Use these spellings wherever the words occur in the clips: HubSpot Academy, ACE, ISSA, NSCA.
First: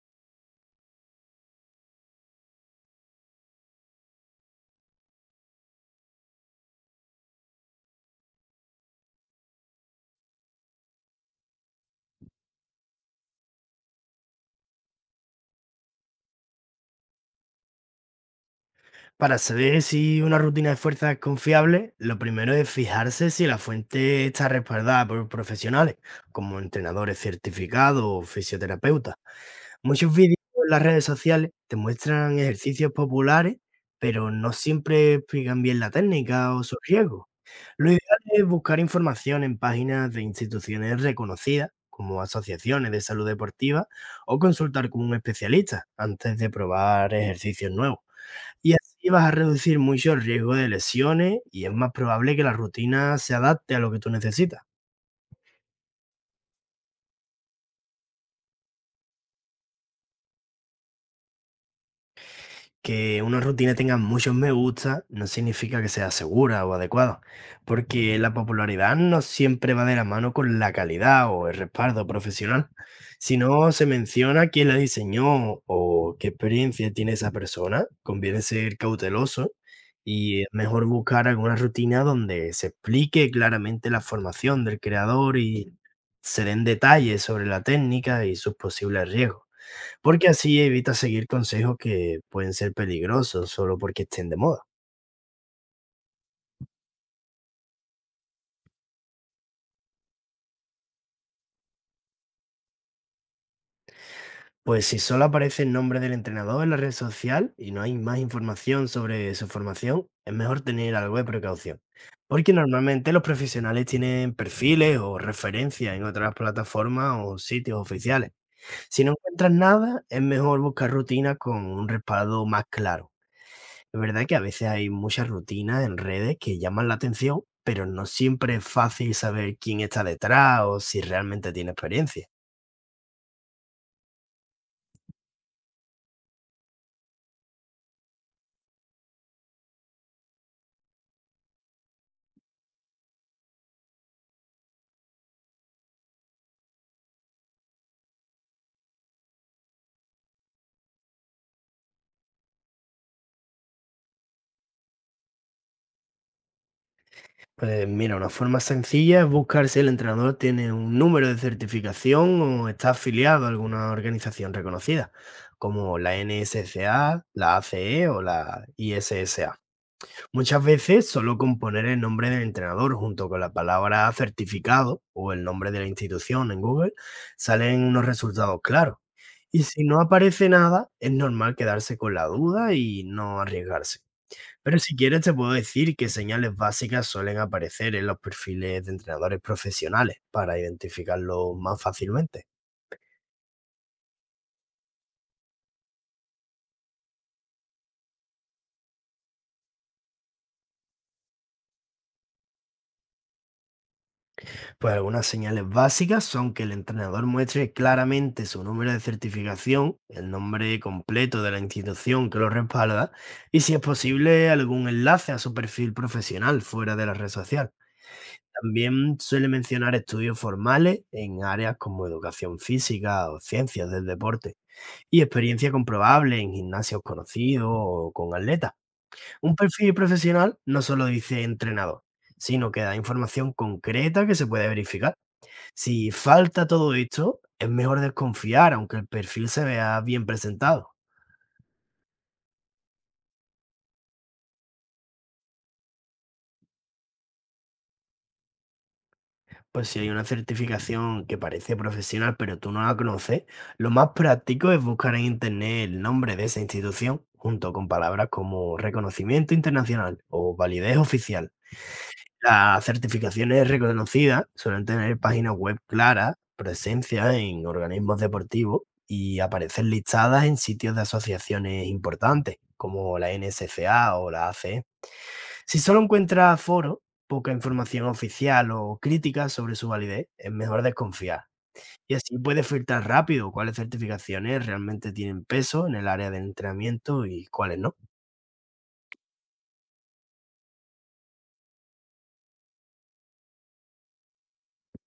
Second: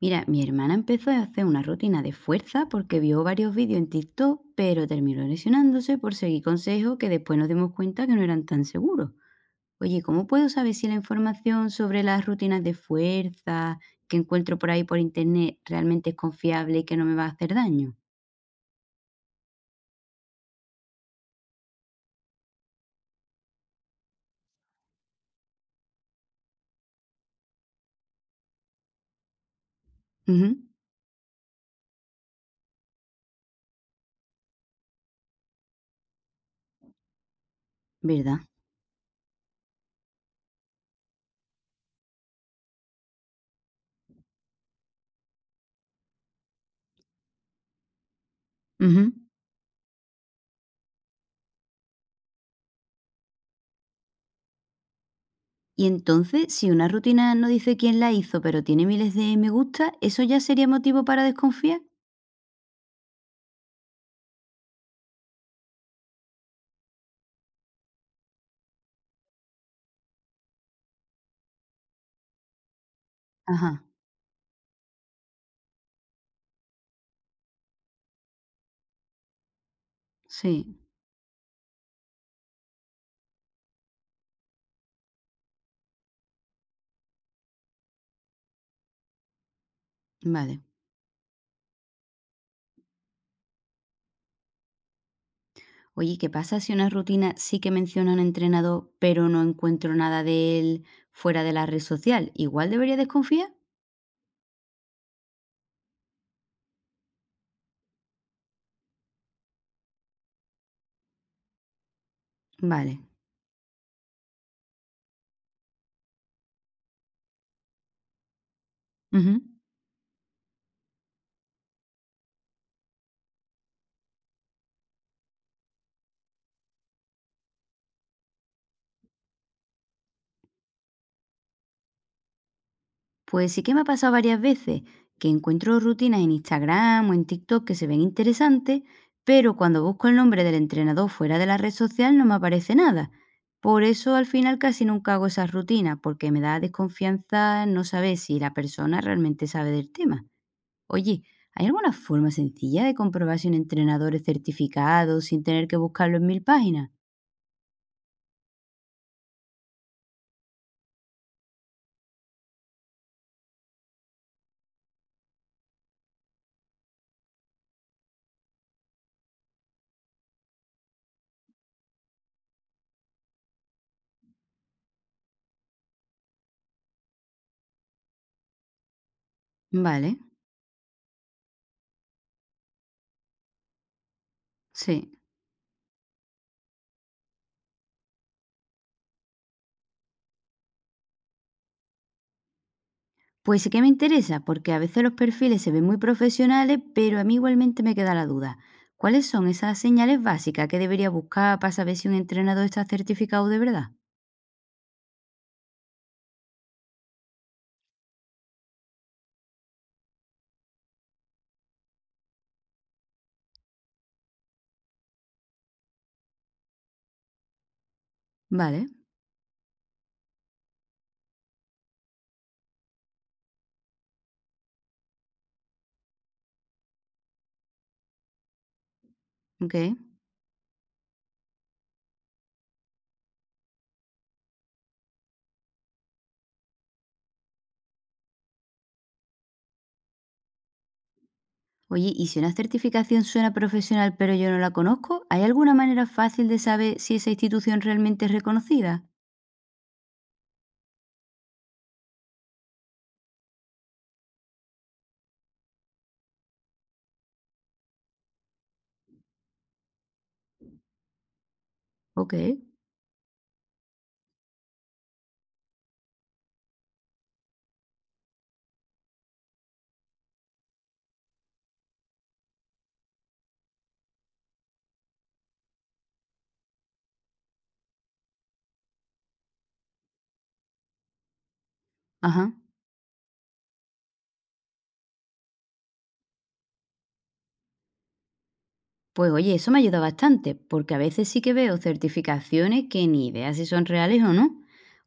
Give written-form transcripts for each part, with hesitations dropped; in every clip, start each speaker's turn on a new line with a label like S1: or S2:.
S1: Mira, mi hermana empezó a hacer una rutina de fuerza porque vio varios vídeos en TikTok, pero terminó lesionándose por seguir consejos que después nos dimos cuenta que no eran tan seguros. Oye, ¿cómo puedo saber si la información sobre las rutinas de fuerza que encuentro por ahí por internet realmente es confiable y que no me va a hacer daño?
S2: Para saber si una rutina de fuerza es confiable, lo primero es fijarse si la fuente está respaldada por profesionales, como entrenadores certificados o fisioterapeutas. Muchos vídeos
S1: Ujú.
S2: en las redes sociales te muestran ejercicios populares, pero no siempre explican bien la técnica o sus riesgos. Lo ideal
S1: ¿Verdad?
S2: es buscar información en páginas de instituciones reconocidas, como asociaciones de salud deportiva, o consultar con un especialista antes de probar ejercicios nuevos. Y así
S1: Ujú.
S2: vas a reducir mucho el riesgo de lesiones y es más probable que la rutina se adapte a lo que tú necesitas.
S1: Y entonces, si una rutina no dice quién la hizo, pero tiene miles de me gusta, ¿eso ya sería motivo para desconfiar?
S2: Que una rutina tenga muchos me gusta no significa que sea segura o adecuada, porque la popularidad no siempre va de la mano con la calidad o el respaldo profesional. Si no se
S1: Ajá,
S2: menciona quién la diseñó o qué experiencia tiene esa persona, conviene ser cauteloso y es
S1: sí,
S2: mejor buscar alguna rutina donde se explique claramente la formación del creador y se den detalles sobre la técnica y sus posibles riesgos. Porque así
S1: vale.
S2: evita seguir consejos que pueden ser peligrosos solo porque estén de moda.
S1: Oye, ¿qué pasa si una rutina sí que menciona a un entrenador, pero no encuentro nada de él fuera de la red social? ¿Igual debería desconfiar?
S2: Pues si solo aparece el nombre del entrenador en la red social y no hay más información sobre su formación, es mejor tener algo de precaución. Porque
S1: Vale.
S2: normalmente los profesionales tienen perfiles o referencias en otras plataformas o sitios oficiales. Si no
S1: Ujú.
S2: encuentras nada, es mejor buscar rutinas con un respaldo más claro. Es verdad que a veces hay muchas rutinas en redes que llaman la atención, pero no siempre es fácil saber quién está detrás o si realmente tiene experiencia.
S1: Pues sí que me ha pasado varias veces que encuentro rutinas en Instagram o en TikTok que se ven interesantes, pero cuando busco el nombre del entrenador fuera de la red social no me aparece nada. Por eso al final casi nunca hago esas rutinas, porque me da desconfianza no saber si la persona realmente sabe del tema. Oye, ¿hay alguna forma sencilla de comprobar si un entrenador es certificado sin tener que buscarlo en mil páginas?
S2: Pues mira, una forma sencilla es buscar si el entrenador tiene un número de certificación o está afiliado a alguna organización reconocida, como la NSCA, la ACE o la ISSA. Muchas veces solo con poner el nombre del entrenador junto con la palabra certificado o el nombre de la institución en Google salen unos resultados claros. Y si no
S1: Vale,
S2: aparece nada, es normal quedarse con la duda y no arriesgarse. Pero si
S1: sí.
S2: quieres te puedo decir que señales básicas suelen aparecer en los perfiles de entrenadores profesionales para identificarlos más fácilmente.
S1: Pues sí que me interesa, porque a veces los perfiles se ven muy profesionales, pero a mí igualmente me queda la duda. ¿Cuáles son esas señales básicas que debería buscar para saber si un entrenador está certificado de verdad?
S2: Pues algunas señales básicas son que el entrenador muestre claramente su número de certificación, el nombre completo de la institución que lo respalda y si es posible algún enlace a su perfil profesional fuera de la red social.
S1: Vale,
S2: También suele mencionar estudios formales en áreas como educación física o ciencias del deporte y experiencia comprobable en gimnasios conocidos o con atletas. Un
S1: ok.
S2: perfil profesional no solo dice entrenador, sino que da información concreta que se puede verificar. Si falta todo esto, es mejor desconfiar, aunque el perfil se vea bien presentado.
S1: Oye, ¿y si una certificación suena profesional pero yo no la conozco? ¿Hay alguna manera fácil de saber si esa institución realmente es reconocida?
S2: Pues si hay una certificación que parece profesional, pero tú no la conoces, lo más práctico es buscar en internet el nombre de esa institución, junto con palabras como reconocimiento internacional o validez oficial.
S1: Ok.
S2: Las certificaciones reconocidas suelen tener páginas web claras, presencia en organismos deportivos y aparecer listadas en sitios de asociaciones importantes, como la NSCA o la ACE. Si solo encuentras foros, poca información oficial o críticas sobre su validez, es mejor desconfiar. Y así
S1: Ajá.
S2: puedes filtrar rápido cuáles certificaciones realmente tienen peso en el área del entrenamiento y cuáles no.
S1: Pues oye, eso me ayuda bastante, porque a veces sí que veo certificaciones que ni idea si son reales o no.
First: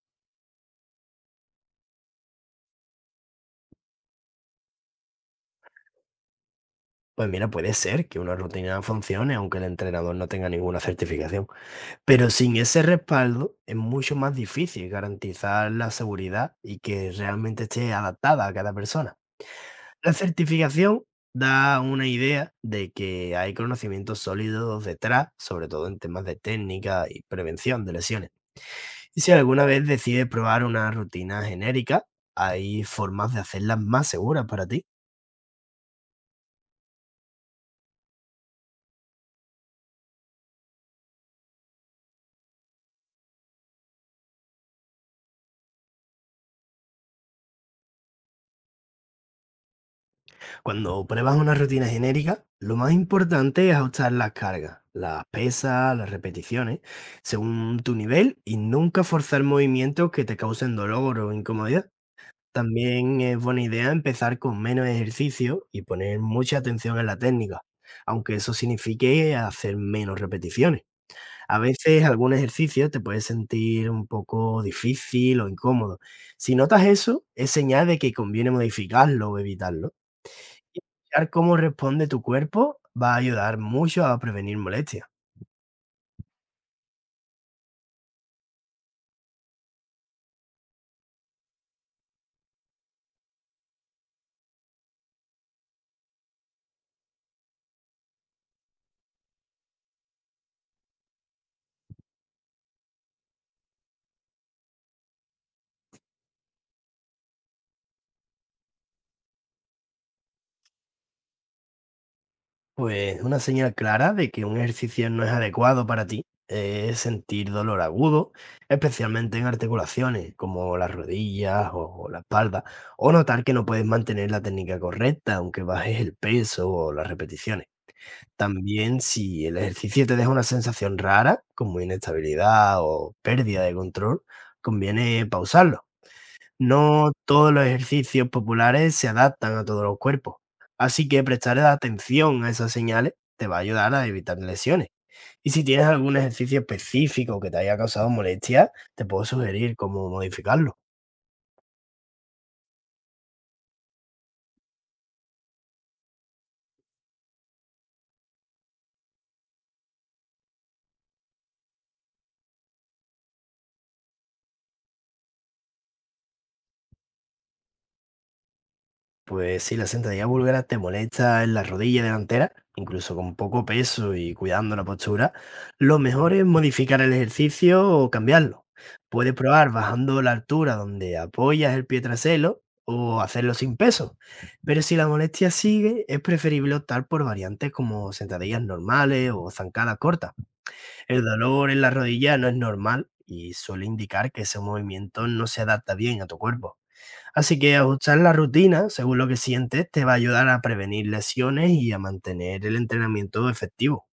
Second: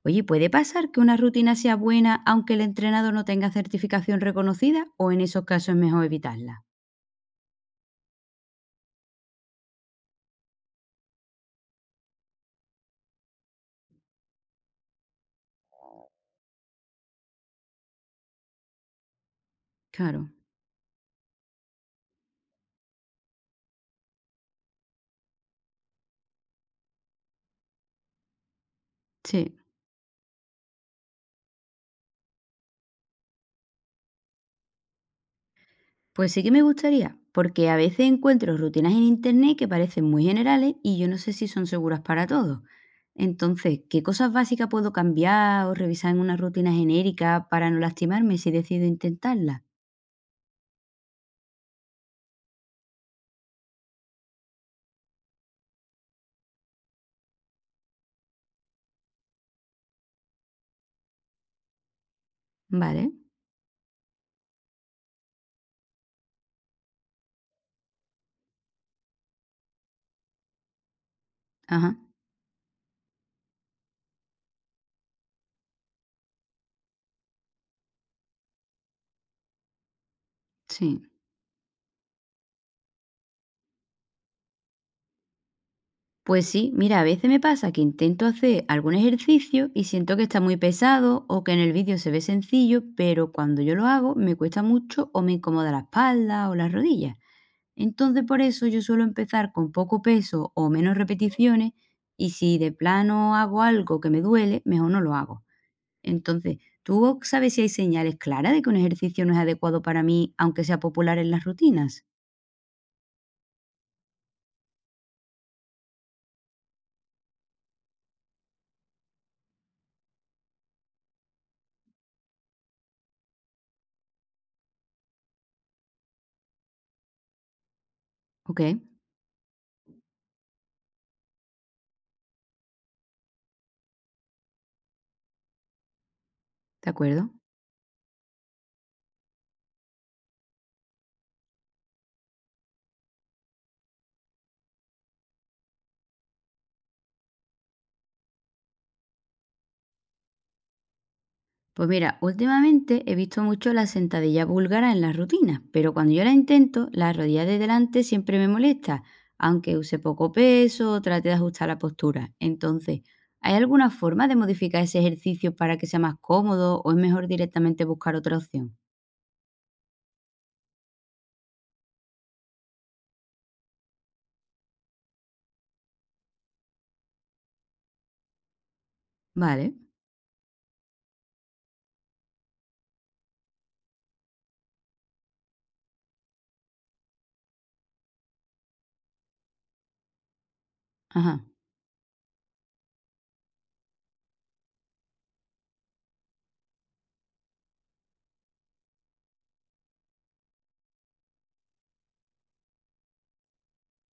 S1: Oye, ¿puede pasar que una rutina sea buena aunque el entrenador no tenga certificación reconocida o en esos casos es mejor evitarla?
S2: Pues mira, puede ser que una rutina funcione aunque el entrenador no tenga ninguna certificación. Pero sin ese respaldo es mucho más difícil garantizar la seguridad y que realmente esté adaptada a cada persona. La
S1: Claro,
S2: certificación da una idea de que hay conocimientos sólidos detrás, sobre todo en temas de técnica y prevención de lesiones. Y si
S1: sí.
S2: alguna vez decides probar una rutina genérica, hay formas de hacerlas más seguras para ti.
S1: Pues sí que me gustaría, porque a veces encuentro rutinas en internet que parecen muy generales y yo no sé si son seguras para todos. Entonces, ¿qué cosas básicas puedo cambiar o revisar en una rutina genérica para no lastimarme si decido intentarla?
S2: Cuando pruebas una rutina genérica, lo más importante es ajustar las cargas, las pesas, las repeticiones, según tu nivel y nunca forzar movimientos que te causen dolor o incomodidad.
S1: Vale,
S2: También es buena idea empezar con menos ejercicio y poner mucha atención en la técnica, aunque eso signifique hacer menos repeticiones. A
S1: ajá,
S2: veces algún ejercicio te puede sentir un poco difícil o incómodo. Si notas eso, es señal de que conviene modificarlo o evitarlo.
S1: sí.
S2: Escuchar cómo responde tu cuerpo va a ayudar mucho a prevenir molestias.
S1: Pues sí, mira, a veces me pasa que intento hacer algún ejercicio y siento que está muy pesado o que en el vídeo se ve sencillo, pero cuando yo lo hago me cuesta mucho o me incomoda la espalda o las rodillas. Entonces por eso yo suelo empezar con poco peso o menos repeticiones y si de plano hago algo que me duele, mejor no lo hago. Entonces, ¿tú sabes si hay señales claras de que un ejercicio no es adecuado para mí, aunque sea popular en las rutinas?
S2: Pues una señal clara de que un ejercicio no es adecuado para ti es sentir dolor agudo, especialmente en articulaciones como las rodillas o la espalda, o notar que no puedes mantener la técnica correcta aunque bajes el peso o las repeticiones.
S1: Ok,
S2: También si el ejercicio te deja una sensación rara, como inestabilidad o pérdida de control, conviene pausarlo.
S1: de
S2: No
S1: acuerdo.
S2: todos los ejercicios populares se adaptan a todos los cuerpos, así que prestar atención a esas señales te va a ayudar a evitar lesiones. Y si tienes algún ejercicio específico que te haya causado molestia, te puedo sugerir cómo modificarlo.
S1: Pues mira, últimamente he visto mucho la sentadilla búlgara en las rutinas, pero cuando yo la intento, la rodilla de delante siempre me molesta, aunque use poco peso o trate de ajustar la postura. Entonces, ¿hay alguna forma de modificar ese ejercicio para que sea más cómodo o es mejor directamente buscar otra opción?
S2: Pues sí, la sentadilla búlgara te molesta en la rodilla delantera, incluso con poco peso y cuidando la postura. Lo mejor es modificar el ejercicio o cambiarlo. Puedes probar
S1: Vale,
S2: bajando la altura donde apoyas el pie trasero o hacerlo sin peso. Pero si la molestia sigue, es preferible optar por variantes como sentadillas normales o zancadas cortas. El
S1: ajá.
S2: dolor en la rodilla no es normal y suele indicar que ese movimiento no se adapta bien a tu cuerpo. Así que ajustar la rutina según lo que sientes te va a ayudar a prevenir lesiones y a mantener el entrenamiento efectivo.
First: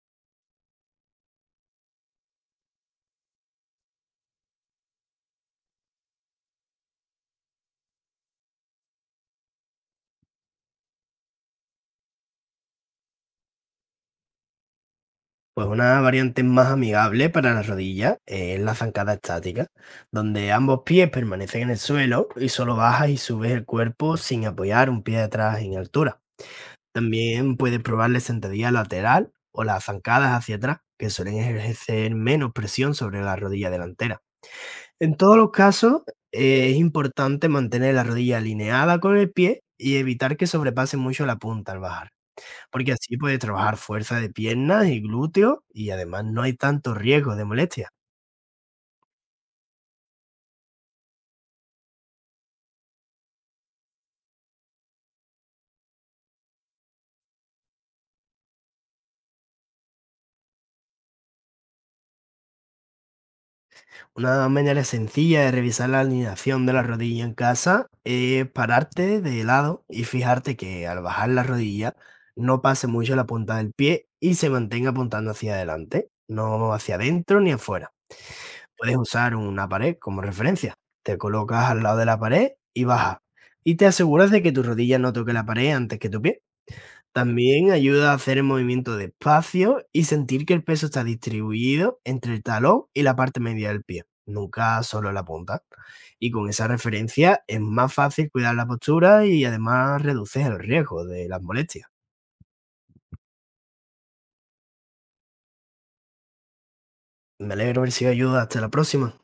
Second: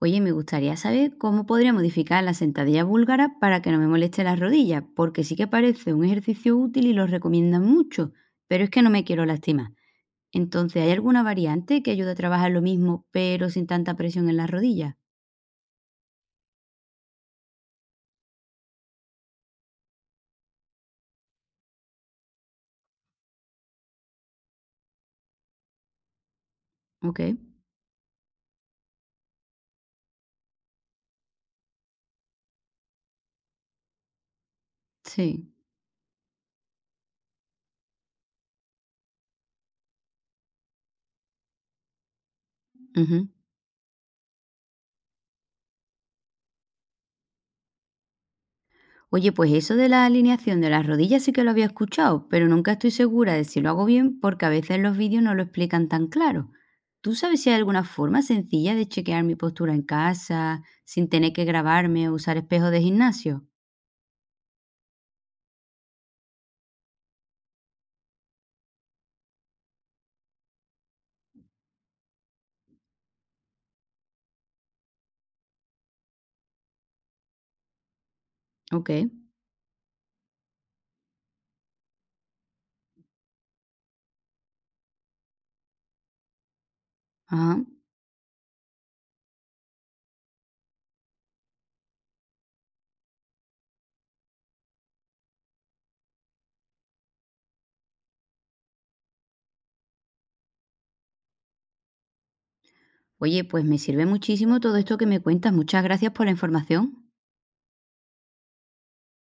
S1: Oye, me gustaría saber cómo podría modificar la sentadilla búlgara para que no me moleste las rodillas, porque sí que parece un ejercicio útil y lo recomiendan mucho, pero es que no me quiero lastimar. Entonces, ¿hay alguna variante que ayude a trabajar lo mismo, pero sin tanta presión en las rodillas?
S2: Pues una variante más amigable para las rodillas es la zancada estática, donde ambos pies permanecen en el suelo y solo bajas y subes el cuerpo sin apoyar un pie atrás en altura.
S1: Ok,
S2: También puedes probar la sentadilla lateral o las zancadas hacia atrás, que suelen ejercer menos presión sobre la rodilla delantera. En todos
S1: sí.
S2: los casos, es importante mantener la rodilla alineada con el pie y evitar que sobrepase mucho la punta al bajar, porque así
S1: Ujú.
S2: puedes trabajar fuerza de piernas y glúteos y además no hay tanto riesgo de molestia.
S1: Oye, pues eso de la alineación de las rodillas sí que lo había escuchado, pero nunca estoy segura de si lo hago bien porque a veces los vídeos no lo explican tan claro. ¿Tú sabes si hay alguna forma sencilla de chequear mi postura en casa sin tener que grabarme o usar espejo de gimnasio?
S2: Una manera sencilla de revisar la alineación de la rodilla en casa es pararte de lado y fijarte que al bajar la rodilla no pase mucho la punta del pie y se mantenga apuntando hacia adelante, no hacia adentro ni afuera.
S1: Ok,
S2: Puedes usar una pared como referencia. Te colocas al lado de la pared y bajas. Y te aseguras de que tu rodilla no toque la pared antes que tu pie.
S1: ajá.
S2: También ayuda a hacer el movimiento despacio y sentir que el peso está distribuido entre el talón y la parte media del pie, nunca solo la punta. Y con esa referencia es más fácil cuidar la postura y además reduces el riesgo de las molestias.
S1: Oye, pues me sirve muchísimo todo esto que me cuentas. Muchas gracias por la información.
S2: Me alegro de haber sido de ayuda. Hasta la próxima.